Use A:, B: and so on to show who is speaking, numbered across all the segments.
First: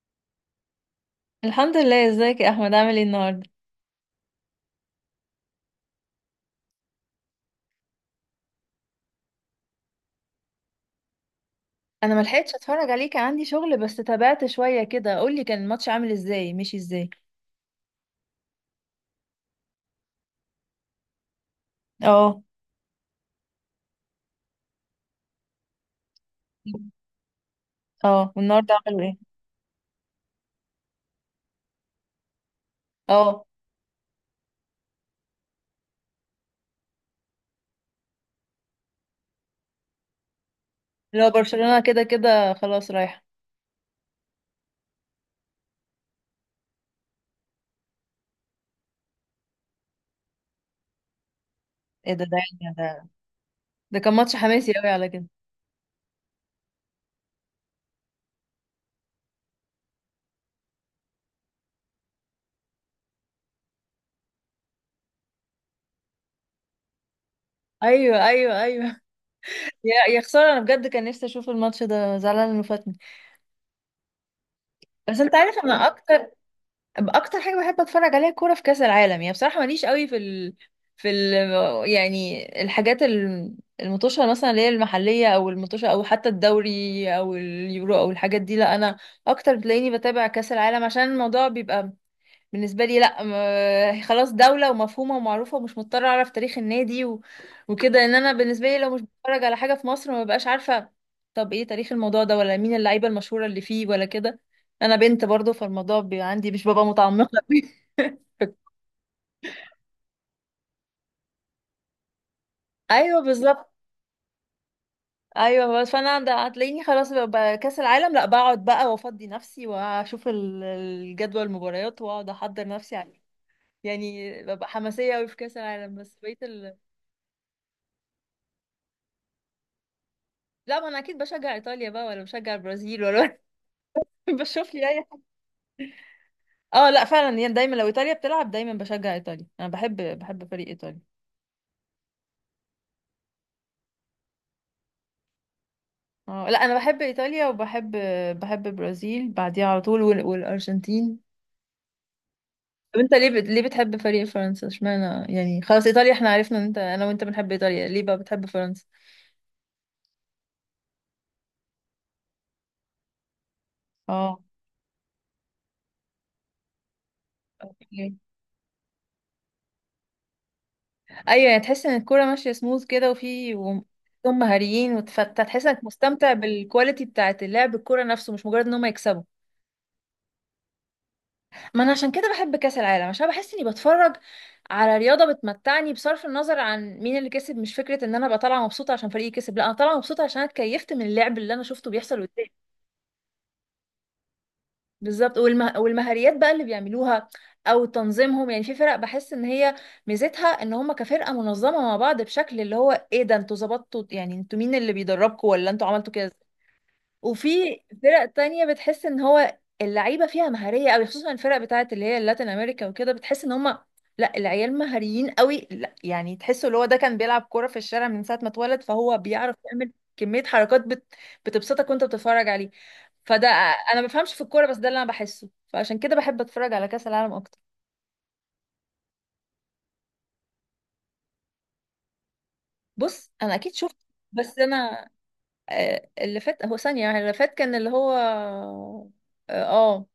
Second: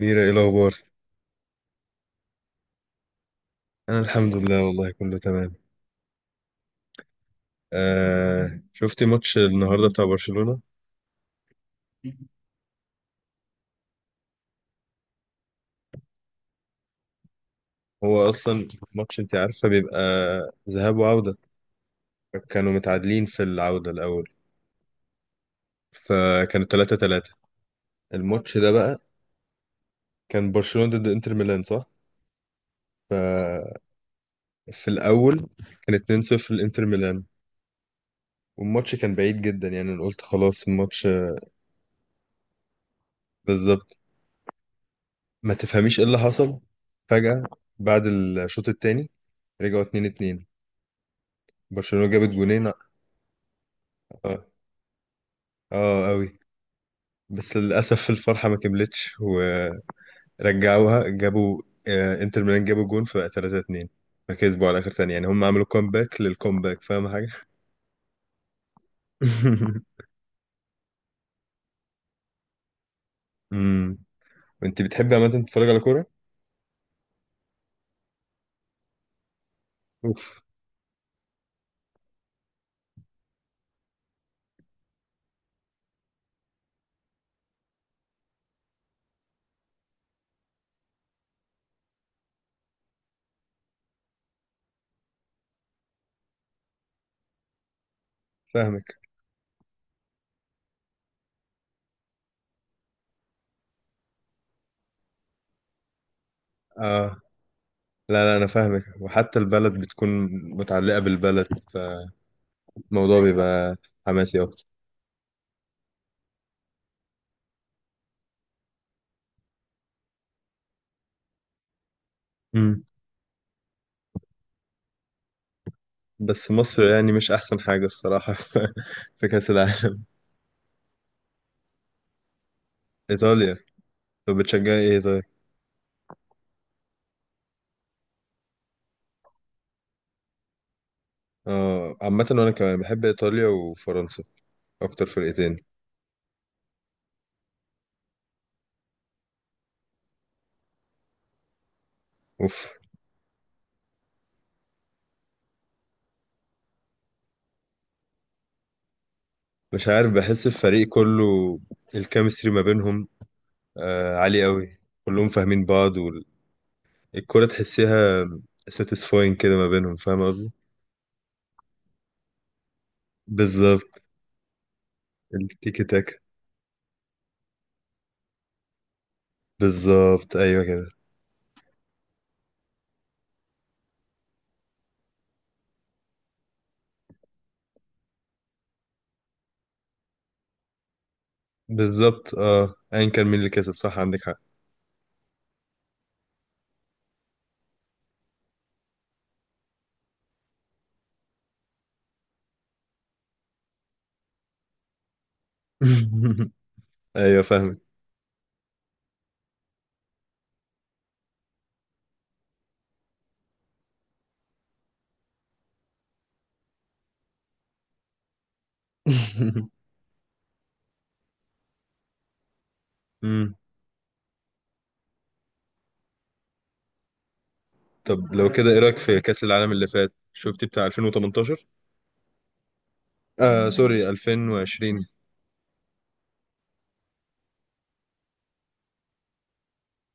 A: ميرا، ايه الاخبار؟
B: الحمد لله، ازيك يا احمد؟ عامل ايه النهارده؟
A: انا الحمد لله والله كله تمام. آه، شفتي ماتش النهارده بتاع برشلونة؟
B: انا ما لحقتش اتفرج عليه، كان عندي شغل بس تابعت شويه كده. قول لي، كان الماتش عامل ازاي؟ مشي ازاي؟
A: هو اصلا ماتش انت عارفه بيبقى ذهاب وعودة.
B: اه.
A: كانوا متعادلين في العودة الاول فكانوا 3-3.
B: اه،
A: الماتش ده
B: والنهارده
A: بقى
B: عملوا ايه؟
A: كان برشلونة ضد انتر ميلان، صح؟
B: اه،
A: ففي الاول كان 2-0 لانتر ميلان والماتش كان بعيد جدا، يعني انا قلت خلاص الماتش.
B: لو برشلونه كده كده خلاص رايحه.
A: بالظبط. ما تفهميش ايه اللي حصل، فجأة بعد الشوط الثاني رجعوا 2-2، برشلونة
B: ايه ده
A: جابت
B: ده
A: جونين.
B: يعني؟ ده ده كان ماتش
A: اه،
B: حماسي قوي على كده.
A: اه قوي. بس للاسف الفرحه ما كملتش ورجعوها. جابوا، انتر ميلان جابوا جون فبقى 3-2. فكسبوا على اخر ثانيه، يعني هم عملوا كومباك للكومباك، فاهم حاجه؟
B: ايوه، ايوه، ايوه. يا خساره، انا بجد كان نفسي اشوف الماتش ده، زعلانه انه فاتني.
A: امم انت بتحبي
B: بس
A: عامه
B: انت عارف،
A: تتفرج على
B: انا
A: كوره؟
B: اكتر حاجه بحب اتفرج عليها كوره في كاس العالم، يعني بصراحه ماليش قوي
A: اوف.
B: في ال... يعني الحاجات المطوشه مثلا، اللي هي المحليه او المطوشه او حتى الدوري او اليورو او الحاجات دي. لا انا اكتر بتلاقيني بتابع كاس العالم عشان الموضوع بيبقى بالنسبة لي، لا، خلاص دولة ومفهومة ومعروفة، ومش مضطرة أعرف تاريخ النادي وكده. إن أنا بالنسبة لي لو
A: فاهمك.
B: مش بتفرج على حاجة في مصر ما ببقاش عارفة. طب إيه تاريخ الموضوع ده، ولا مين اللعيبة المشهورة اللي فيه، ولا كده؟ أنا بنت برضو، فالموضوع بيبقى عندي مش ببقى
A: اه،
B: متعمقة أوي.
A: لا لا، انا فاهمك وحتى البلد بتكون متعلقه بالبلد، فالموضوع
B: أيوه بالظبط.
A: بيبقى حماسي اكتر.
B: أيوه، بس فأنا هتلاقيني خلاص ببقى كأس العالم، لا بقعد بقى وأفضي نفسي وأشوف الجدول المباريات، وأقعد أحضر
A: امم
B: نفسي عليه. يعني ببقى حماسية أوي في كأس العالم، بس بقيت.
A: بس مصر يعني مش احسن حاجه الصراحه في كاس العالم.
B: لا ما انا اكيد بشجع ايطاليا بقى، ولا بشجع البرازيل، ولا
A: ايطاليا. طب
B: بشوف
A: بتشجعي
B: لي
A: ايه
B: اي حاجه.
A: طيب؟
B: اه، لا فعلا يعني دايما لو ايطاليا بتلعب دايما بشجع ايطاليا. انا بحب فريق ايطاليا.
A: آه، عامة وأنا كمان بحب إيطاليا وفرنسا، أكتر فرقتين.
B: اه، لا انا بحب ايطاليا، وبحب البرازيل بعديها على طول والارجنتين.
A: أوف.
B: طب انت ليه بتحب فريق فرنسا؟ اشمعنى يعني؟ خلاص ايطاليا احنا عرفنا ان انت، انا وانت بنحب ايطاليا، ليه بقى بتحب فرنسا؟
A: مش عارف، بحس الفريق كله الكيمستري ما بينهم
B: اه.
A: عالي أوي. كلهم فاهمين بعض والكرة
B: أوكي.
A: تحسيها ساتيسفاين كده ما بينهم، فاهم قصدي؟
B: ايوه، يعني تحس ان الكوره ماشيه سموث كده
A: بالظبط.
B: هم مهاريين، وتحس
A: التيكي
B: انك
A: تاكا.
B: مستمتع بالكواليتي بتاعت اللعب، الكوره نفسه، مش مجرد ان هم يكسبوا.
A: بالظبط، أيوه كده.
B: ما انا عشان كده بحب كاس العالم، عشان بحس اني بتفرج على رياضه بتمتعني بصرف النظر عن مين اللي كسب، مش فكره ان انا ابقى طالعه مبسوطه عشان فريقي كسب، لا انا طالعه مبسوطه عشان أنا اتكيفت من اللعب اللي انا شفته بيحصل
A: بالظبط،
B: قدامي.
A: أه، أيا كان مين اللي كسب، صح عندك حق.
B: بالظبط. والمهاريات بقى اللي بيعملوها، او تنظيمهم. يعني في فرق بحس ان هي ميزتها ان هم كفرقه منظمه مع بعض، بشكل اللي هو ايه ده؟ انتوا ظبطتوا يعني؟ انتوا مين اللي بيدربكوا ولا انتوا عملتوا كده؟
A: أيوه فاهمك.
B: وفي فرق تانية بتحس ان هو اللعيبة فيها مهارية قوي، خصوصا الفرق بتاعت اللي هي اللاتين امريكا وكده، بتحس ان هم، لا، العيال مهاريين قوي. لا يعني، تحسوا اللي هو ده كان بيلعب كورة في الشارع من ساعة ما اتولد، فهو بيعرف يعمل كمية حركات بتبسطك وانت بتتفرج عليه. فده،
A: مم.
B: انا ما بفهمش في الكورة، بس ده اللي انا بحسه، فعشان كده بحب اتفرج على كأس العالم اكتر.
A: طب لو كده إيه رأيك في كأس العالم اللي فات؟ شفتي بتاع 2018؟
B: بص انا
A: آه،
B: اكيد شفت،
A: سوري،
B: بس
A: 2020.
B: انا اللي فات هو ثانية يعني، اللي فات كان اللي هو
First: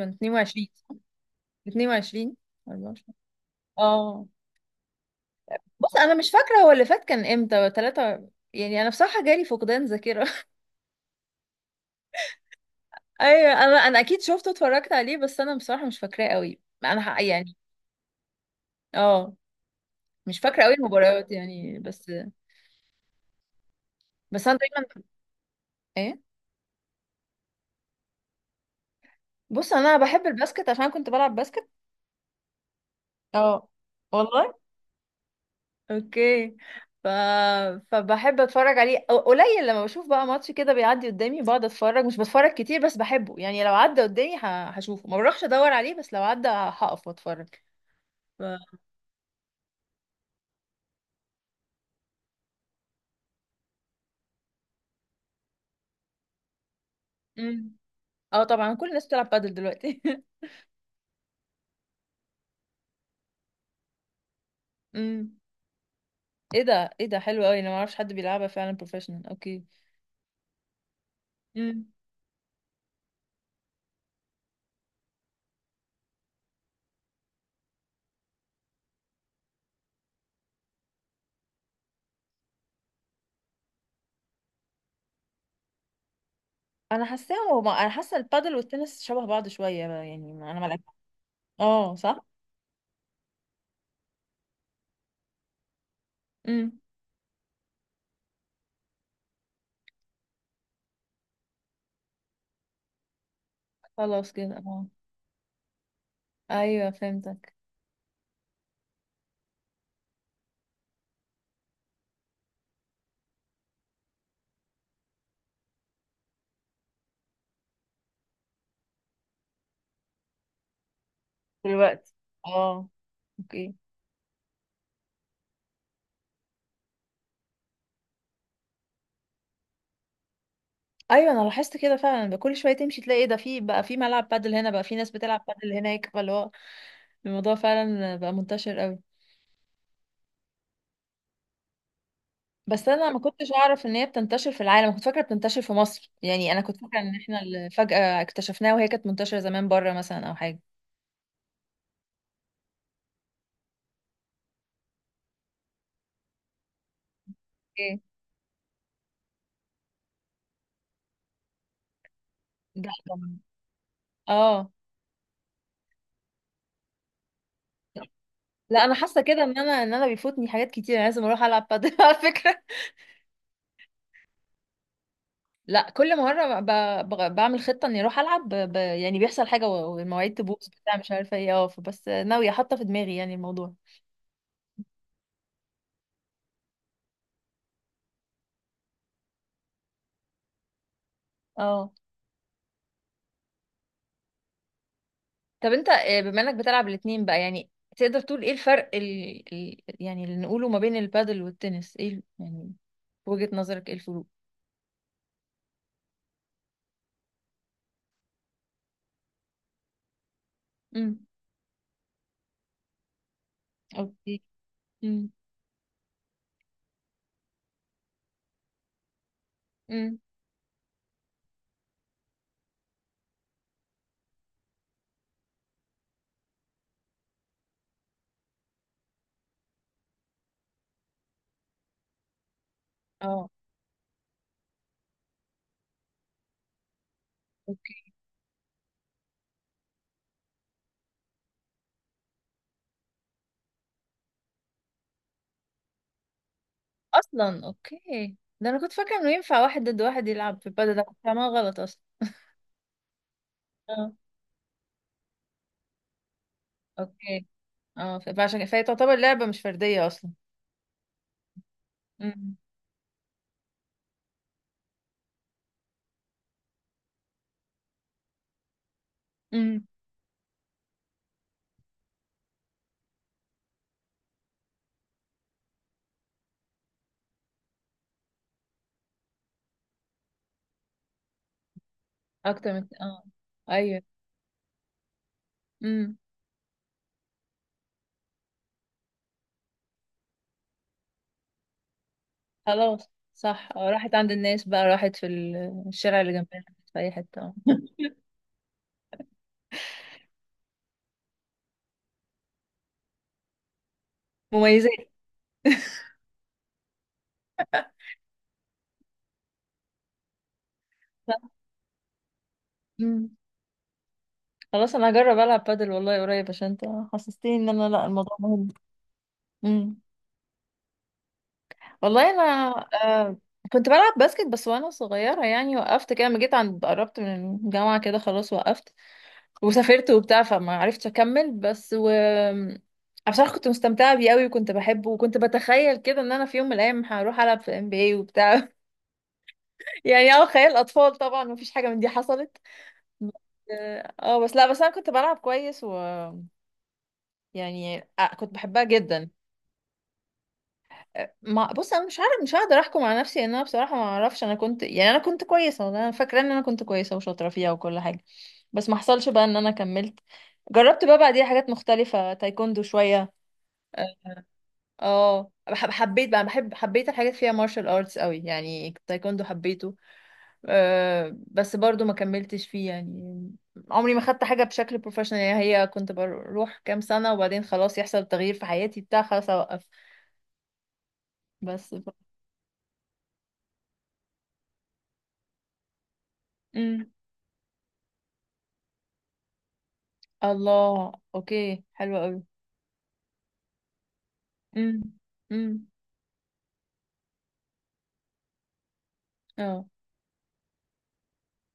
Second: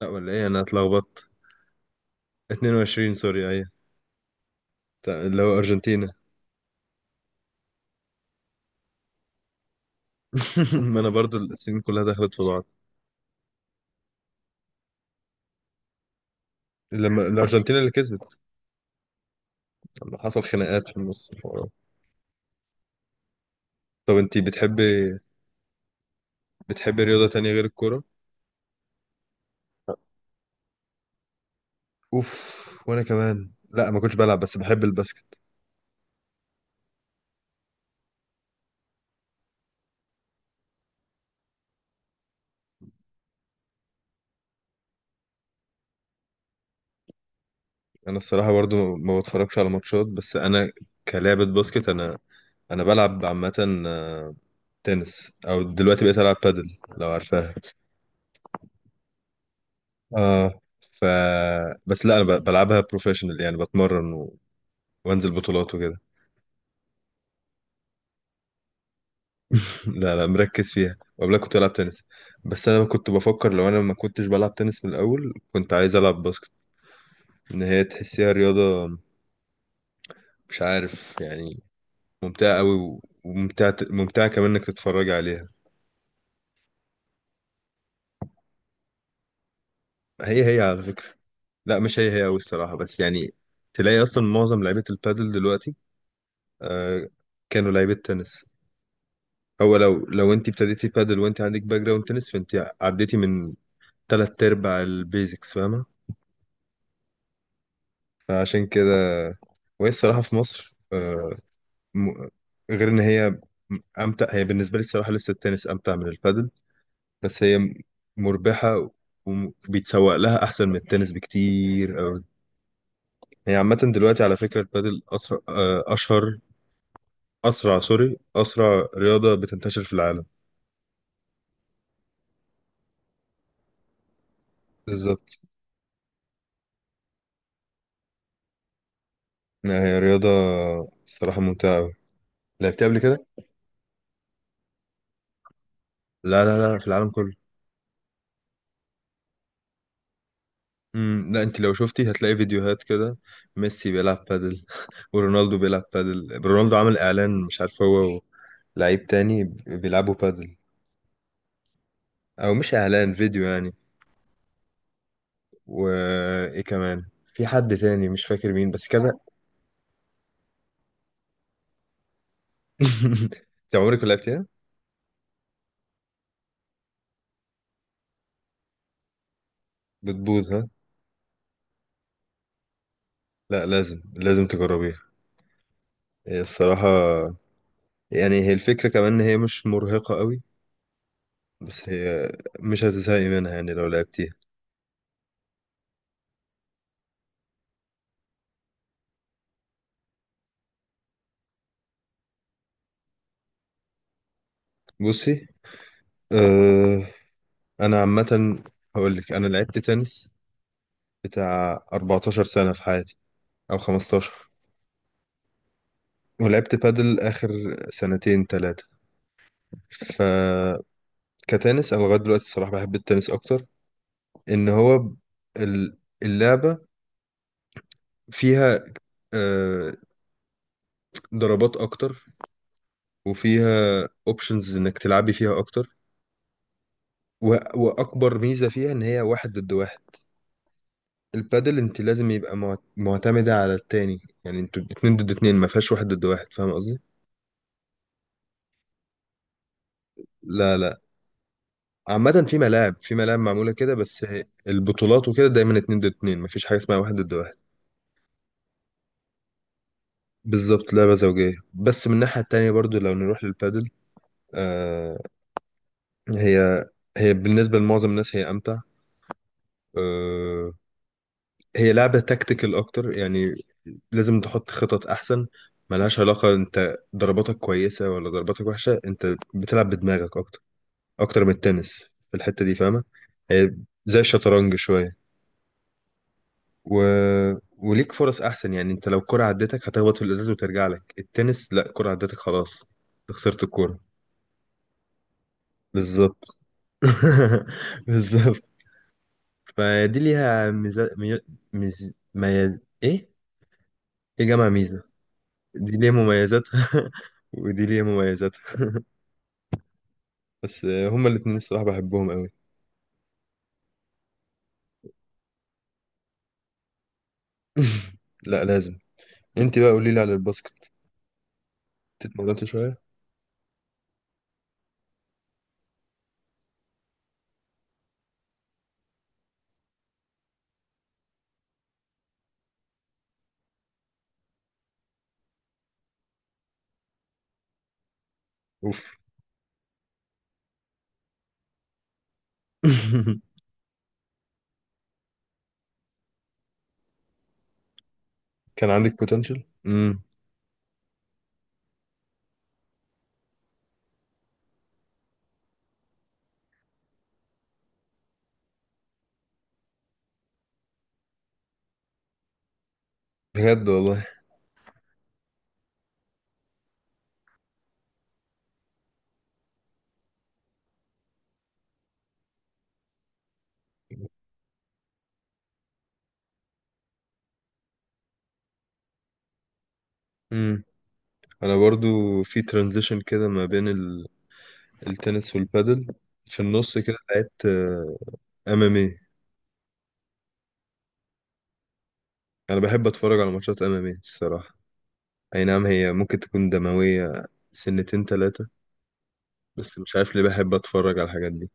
A: لا، ولا ايه، انا
B: 22.
A: اتلخبطت.
B: 22.
A: 22،
B: 24.
A: سوري، ايوه.
B: اه.
A: اللي هو
B: بص
A: ارجنتينا.
B: انا مش فاكره هو اللي فات كان امتى، ثلاثة يعني، انا بصراحه جالي فقدان ذاكره.
A: ما انا برضو السنين كلها دخلت في بعض.
B: ايوه، انا اكيد شفته، اتفرجت عليه، بس انا بصراحه مش فاكراه قوي. انا
A: لما
B: يعني
A: الارجنتينا اللي كسبت،
B: اه
A: لما
B: مش
A: حصل
B: فاكره قوي
A: خناقات في النص
B: المباريات
A: الحوارات.
B: يعني، بس
A: طب انتي
B: بس انا
A: بتحبي
B: دايما، ايه.
A: بتحبي رياضة تانية غير الكورة؟
B: بص انا بحب الباسكت عشان كنت بلعب باسكت.
A: اوف، وانا كمان،
B: اه.
A: لا ما كنتش بلعب
B: والله.
A: بس بحب الباسكت.
B: اوكي. ف... فبحب اتفرج عليه، قليل لما بشوف بقى ماتش كده بيعدي قدامي بقعد اتفرج. مش بتفرج كتير بس بحبه، يعني لو عدى قدامي هشوفه، ما بروحش ادور عليه، بس لو عدى هقف واتفرج.
A: انا
B: ف...
A: الصراحة برضو ما بتفرجش على ماتشات، بس انا كلعبة باسكت، انا بلعب عامة تنس او دلوقتي بقيت العب بادل، لو عارفاها.
B: مم. اه، طبعا كل الناس بتلعب بادل دلوقتي.
A: اه. ف بس لا، انا بلعبها بروفيشنال، يعني بتمرن و... وانزل
B: امم.
A: بطولات وكده.
B: ايه ده حلو قوي، انا ما اعرفش حد بيلعبها فعلا بروفيشنال. اوكي.
A: لا لا، مركز فيها، وقبلها كنت بلعب
B: امم.
A: تنس. بس انا كنت بفكر لو انا ما كنتش بلعب تنس من الاول كنت عايز العب باسكت، ان هي تحسيها رياضة، مش عارف يعني، ممتعة قوي و- وممتعة، ممتعة كمان انك تتفرج عليها.
B: انا حاساهم هما- انا حاسه البادل والتنس شبه بعض شويه بقى، يعني
A: هي هي
B: انا ما
A: على
B: لعبت.
A: فكرة. لا
B: اه
A: مش هي هي
B: صح.
A: قوي الصراحة، بس يعني تلاقي اصلا معظم لعيبة البادل دلوقتي
B: امم.
A: آه كانوا لعيبة تنس. هو لو انت ابتديتي بادل وانت عندك باك جراوند تنس، فانت عديتي من
B: خلاص
A: تلات
B: كده.
A: ارباع
B: اه.
A: البيزكس، فاهمه؟
B: ايوه فهمتك.
A: فعشان كده، وهي الصراحه في مصر، م- غير ان هي امتع. هي بالنسبه لي الصراحه لسه التنس امتع من البادل، بس هي مربحه وبيتسوق لها احسن من التنس بكتير
B: دلوقتي.
A: أوي.
B: اه.
A: هي
B: اوكي.
A: عامه دلوقتي على فكره البادل اسرع آه، اشهر اسرع سوري اسرع رياضه بتنتشر في العالم.
B: ايوه، انا لاحظت كده فعلا بقى، كل شويه تمشي تلاقي إيه ده، في بقى في ملعب بادل هنا، بقى في ناس
A: بالظبط.
B: بتلعب بادل هناك، فاللي هو الموضوع فعلا بقى منتشر قوي.
A: لا، هي رياضه الصراحه ممتعه أوي، لعبتها
B: بس
A: قبل
B: انا ما
A: كده.
B: كنتش اعرف ان هي بتنتشر في العالم، كنت فاكره بتنتشر في مصر.
A: لا
B: يعني
A: لا
B: انا كنت
A: لا، في
B: فاكره
A: العالم
B: ان
A: كله.
B: احنا اللي فجاه اكتشفناها، وهي كانت منتشره زمان بره مثلا او حاجه.
A: لا، انت لو شفتي هتلاقي فيديوهات كده، ميسي بيلعب بادل ورونالدو بيلعب بادل. رونالدو عمل اعلان، مش عارف
B: ايه
A: هو لعيب تاني بيلعبوا بادل، او مش
B: ده.
A: اعلان، فيديو يعني.
B: اه،
A: وايه كمان، في حد تاني مش فاكر مين،
B: لا
A: بس
B: انا
A: كذا.
B: حاسه كده ان انا، ان انا بيفوتني حاجات كتير، انا لازم اروح العب بادل على فكره.
A: انت عمرك ما لعبتيها؟
B: لا كل مرة بعمل خطة اني اروح العب يعني بيحصل حاجة والمواعيد
A: بتبوظ ها.
B: تبوظ بتاع، مش عارفة ايه. اه، بس ناوية، حاطة في دماغي يعني
A: لا
B: الموضوع.
A: لازم، لازم تجربيها. هي الصراحة، يعني هي الفكرة كمان ان هي مش مرهقة قوي، بس
B: اه.
A: هي مش هتزهقي منها يعني لو لعبتيها.
B: طب انت، بما انك بتلعب الاتنين بقى، يعني تقدر تقول ايه الفرق يعني اللي نقوله ما بين البادل والتنس؟ ايه يعني في وجهة نظرك ايه الفروق؟
A: بصي، آه، انا عامه هقول لك، انا لعبت تنس
B: امم.
A: بتاع 14 سنه في حياتي، او
B: اوكي.
A: 15،
B: امم.
A: ولعبت بادل اخر سنتين ثلاثه.
B: امم.
A: ف كتنس انا لغايه دلوقتي الصراحه بحب التنس اكتر. ان هو ال- اللعبه فيها آه، ضربات اكتر،
B: اه.
A: وفيها اوبشنز انك تلعبي فيها اكتر، و-
B: اوكي.
A: واكبر ميزه فيها ان هي واحد ضد واحد. البادل انت لازم يبقى معتمده على التاني، يعني انتوا اتنين ضد اتنين، ما فيهاش واحد ضد واحد، فاهم قصدي؟
B: اصلا. اوكي. ده انا كنت فاكره انه ينفع واحد ضد واحد يلعب في
A: لا
B: البادل،
A: لا،
B: ده كنت فاهمها غلط اصلا.
A: عامة في ملاعب، في ملاعب معمولة كده،
B: اه.
A: بس البطولات وكده دايما اتنين ضد اتنين، مفيش حاجة اسمها واحد ضد
B: اوكي.
A: واحد.
B: اه. فهي تعتبر لعبة مش فردية اصلا.
A: بالظبط، لعبة زوجية. بس من الناحية
B: امم.
A: التانية برضو لو نروح للبادل، آه هي هي بالنسبة لمعظم الناس هي أمتع.
B: امم.
A: آه هي لعبة تكتيكال أكتر، يعني لازم تحط خطط أحسن. ملهاش علاقة أنت ضرباتك كويسة ولا ضرباتك وحشة، أنت بتلعب بدماغك أكتر، أكتر من التنس في الحتة
B: اكتر
A: دي،
B: من
A: فاهمة؟
B: اه.
A: هي
B: ايوه.
A: زي الشطرنج شوية،
B: امم.
A: و... وليك فرص احسن. يعني انت لو كرة عدتك هتخبط في الازاز وترجع لك، التنس لا، كرة عدتك خلاص
B: خلاص
A: خسرت
B: صح. اه،
A: الكرة.
B: راحت عند الناس بقى، راحت في الشارع اللي
A: بالظبط.
B: جنبنا، راحت في اي حتة. اه.
A: بالظبط. فدي ليها ميزة مي... ميز... ميز... ايه ايه جامعة
B: مميزات.
A: ميزة. دي ليها مميزاتها، ودي ليها مميزاتها، بس هما
B: صح.
A: الاتنين الصراحة بحبهم قوي.
B: امم. خلاص انا هجرب العب بادل والله قريب، عشان انت حسستني ان انا لا الموضوع
A: لا
B: مهم.
A: لازم. انت بقى
B: امم.
A: قولي لي على الباسكت،
B: والله انا
A: اتمرنت شوية؟
B: آه كنت بلعب باسكت بس وانا صغيرة يعني، وقفت كده لما جيت عند، قربت من الجامعة كده خلاص وقفت. وسافرت وبتاع، فما عرفتش اكمل، بس عشان كنت مستمتعه بيه قوي وكنت بحبه، وكنت بتخيل كده ان انا في يوم من الايام هروح العب في ام بي اي وبتاع.
A: اوف.
B: يعني اه، خيال اطفال طبعا، مفيش حاجه من دي حصلت. بس- اه بس، لا بس انا كنت بلعب كويس، و يعني كنت بحبها
A: كان عندك
B: جدا.
A: بوتنشال. امم.
B: ما بص انا مش عارف، مش هقدر احكم على نفسي ان انا بصراحه ما اعرفش. انا كنت، يعني انا كنت كويسه، والله انا فاكره ان انا كنت كويسه وشاطره فيها وكل حاجه. بس ما حصلش بقى ان انا كملت. جربت بقى بعديها حاجات مختلفه، تايكوندو شويه.
A: بجد والله.
B: اه، حبيت بقى، حبيت الحاجات فيها مارشال ارتس قوي، يعني تايكوندو حبيته. بس برضو ما كملتش فيه يعني، عمري ما خدت حاجة بشكل بروفيشنال. يعني هي كنت بروح كام سنة وبعدين خلاص يحصل تغيير في حياتي بتاع، خلاص اوقف.
A: مم. انا
B: بس
A: برضو في ترانزيشن كده ما بين التنس والبادل، في النص
B: مم.
A: كده لعبت ام ام اي.
B: الله. اوكي حلوة قوي.
A: انا بحب اتفرج على ماتشات ام ام اي الصراحه.
B: مم.
A: اي نعم
B: مم.
A: هي ممكن تكون دمويه، سنتين ثلاثه،
B: اه،
A: بس مش عارف ليه بحب اتفرج على الحاجات دي.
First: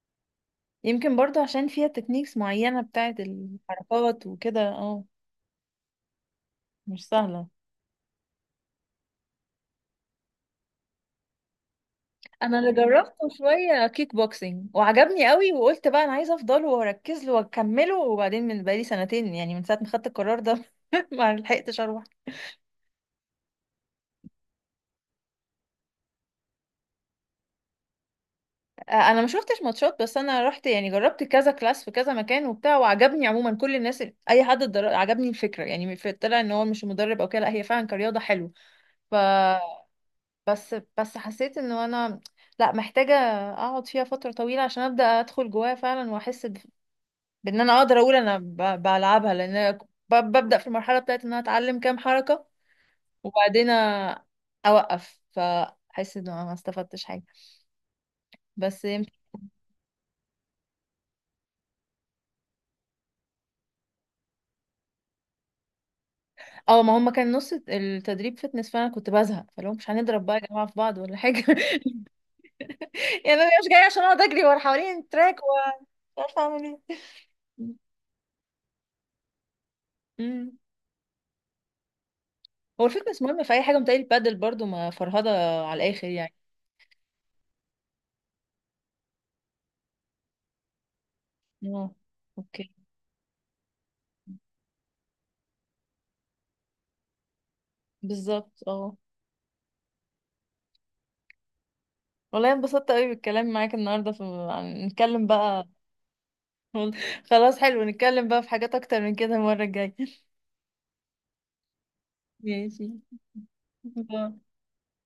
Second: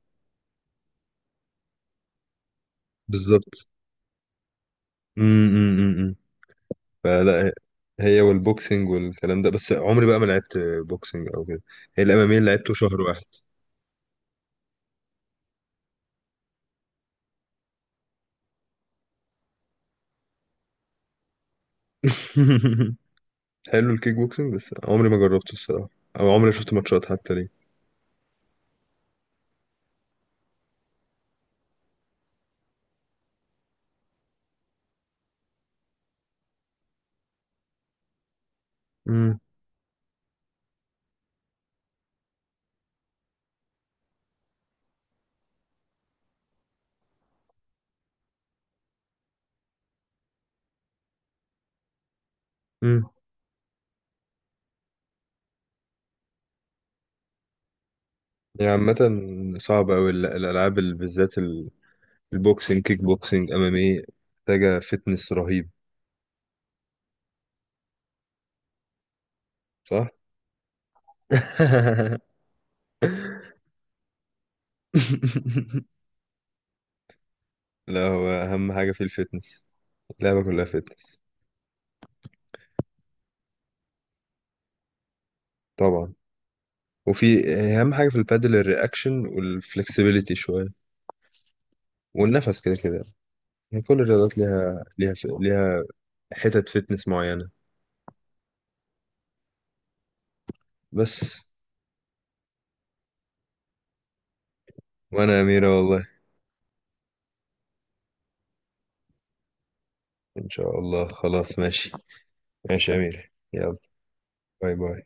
B: يمكن برضو عشان فيها تكنيكس معينة بتاعت
A: بالظبط.
B: الحركات وكده. اه،
A: امم
B: مش
A: فلا،
B: سهلة.
A: هي هي والبوكسنج والكلام ده، بس عمري بقى ما لعبت بوكسنج او كده. هي الام ام اي اللي
B: انا اللي
A: لعبته شهر واحد.
B: جربته شويه كيك بوكسينج وعجبني قوي، وقلت بقى انا عايزه افضله واركز له واكمله، وبعدين من بقالي سنتين، يعني من ساعه ما خدت القرار ده ما لحقتش اروح.
A: حلو الكيك بوكسنج، بس عمري ما جربته الصراحه، او عمري شفت ماتشات حتى ليه.
B: انا ما شفتش ماتشات، بس انا رحت يعني جربت كذا كلاس في كذا مكان وبتاع، وعجبني عموما كل الناس اي حد عجبني الفكره يعني، طلع ان هو مش مدرب او كده، لا هي فعلا كرياضه حلو. ف بس حسيت انه انا، لا محتاجه اقعد فيها فتره طويله عشان ابدا ادخل جواها فعلا، واحس بان انا اقدر اقول انا بلعبها. لان أنا ببدا في المرحله بتاعت ان انا اتعلم كام حركه،
A: مم.
B: وبعدين اوقف فاحس ان انا ما استفدتش حاجه.
A: هي
B: بس
A: عامة
B: يمكن.
A: صعبة أوي الألعاب، بالذات البوكسينج، كيك بوكسينج، أمام إيه، محتاجة فتنس رهيب.
B: اه، ما هم كان نص التدريب فتنس فانا كنت بزهق، فلو مش
A: صح؟
B: هنضرب بقى يا جماعه في بعض ولا حاجه يعني انا مش جايه عشان اقعد اجري ورا حوالين التراك ومش عارفه اعمل ايه.
A: لا، هو أهم حاجة في الفتنس، اللعبة
B: أمم.
A: كلها فتنس.
B: هو الفتنس مهم في اي حاجه، متهيألي البادل برضو ما فرهضه على الاخر
A: طبعا.
B: يعني.
A: وفي أهم حاجة في البادل الرياكشن والفلكسبيليتي شوية،
B: اه.
A: والنفس
B: اوكي.
A: كده كده. يعني كل الرياضات ليها حتت فتنس معينة.
B: بالظبط. اه،
A: بس.
B: والله انبسطت قوي بالكلام معاك النهارده في نتكلم
A: وأنا يا
B: بقى.
A: أميرة والله.
B: خلاص حلو، نتكلم بقى في حاجات اكتر من كده المره الجايه.
A: إن شاء الله، خلاص ماشي.
B: ماشي.
A: ماشي يا أميرة، يلا.
B: باي.
A: باي باي.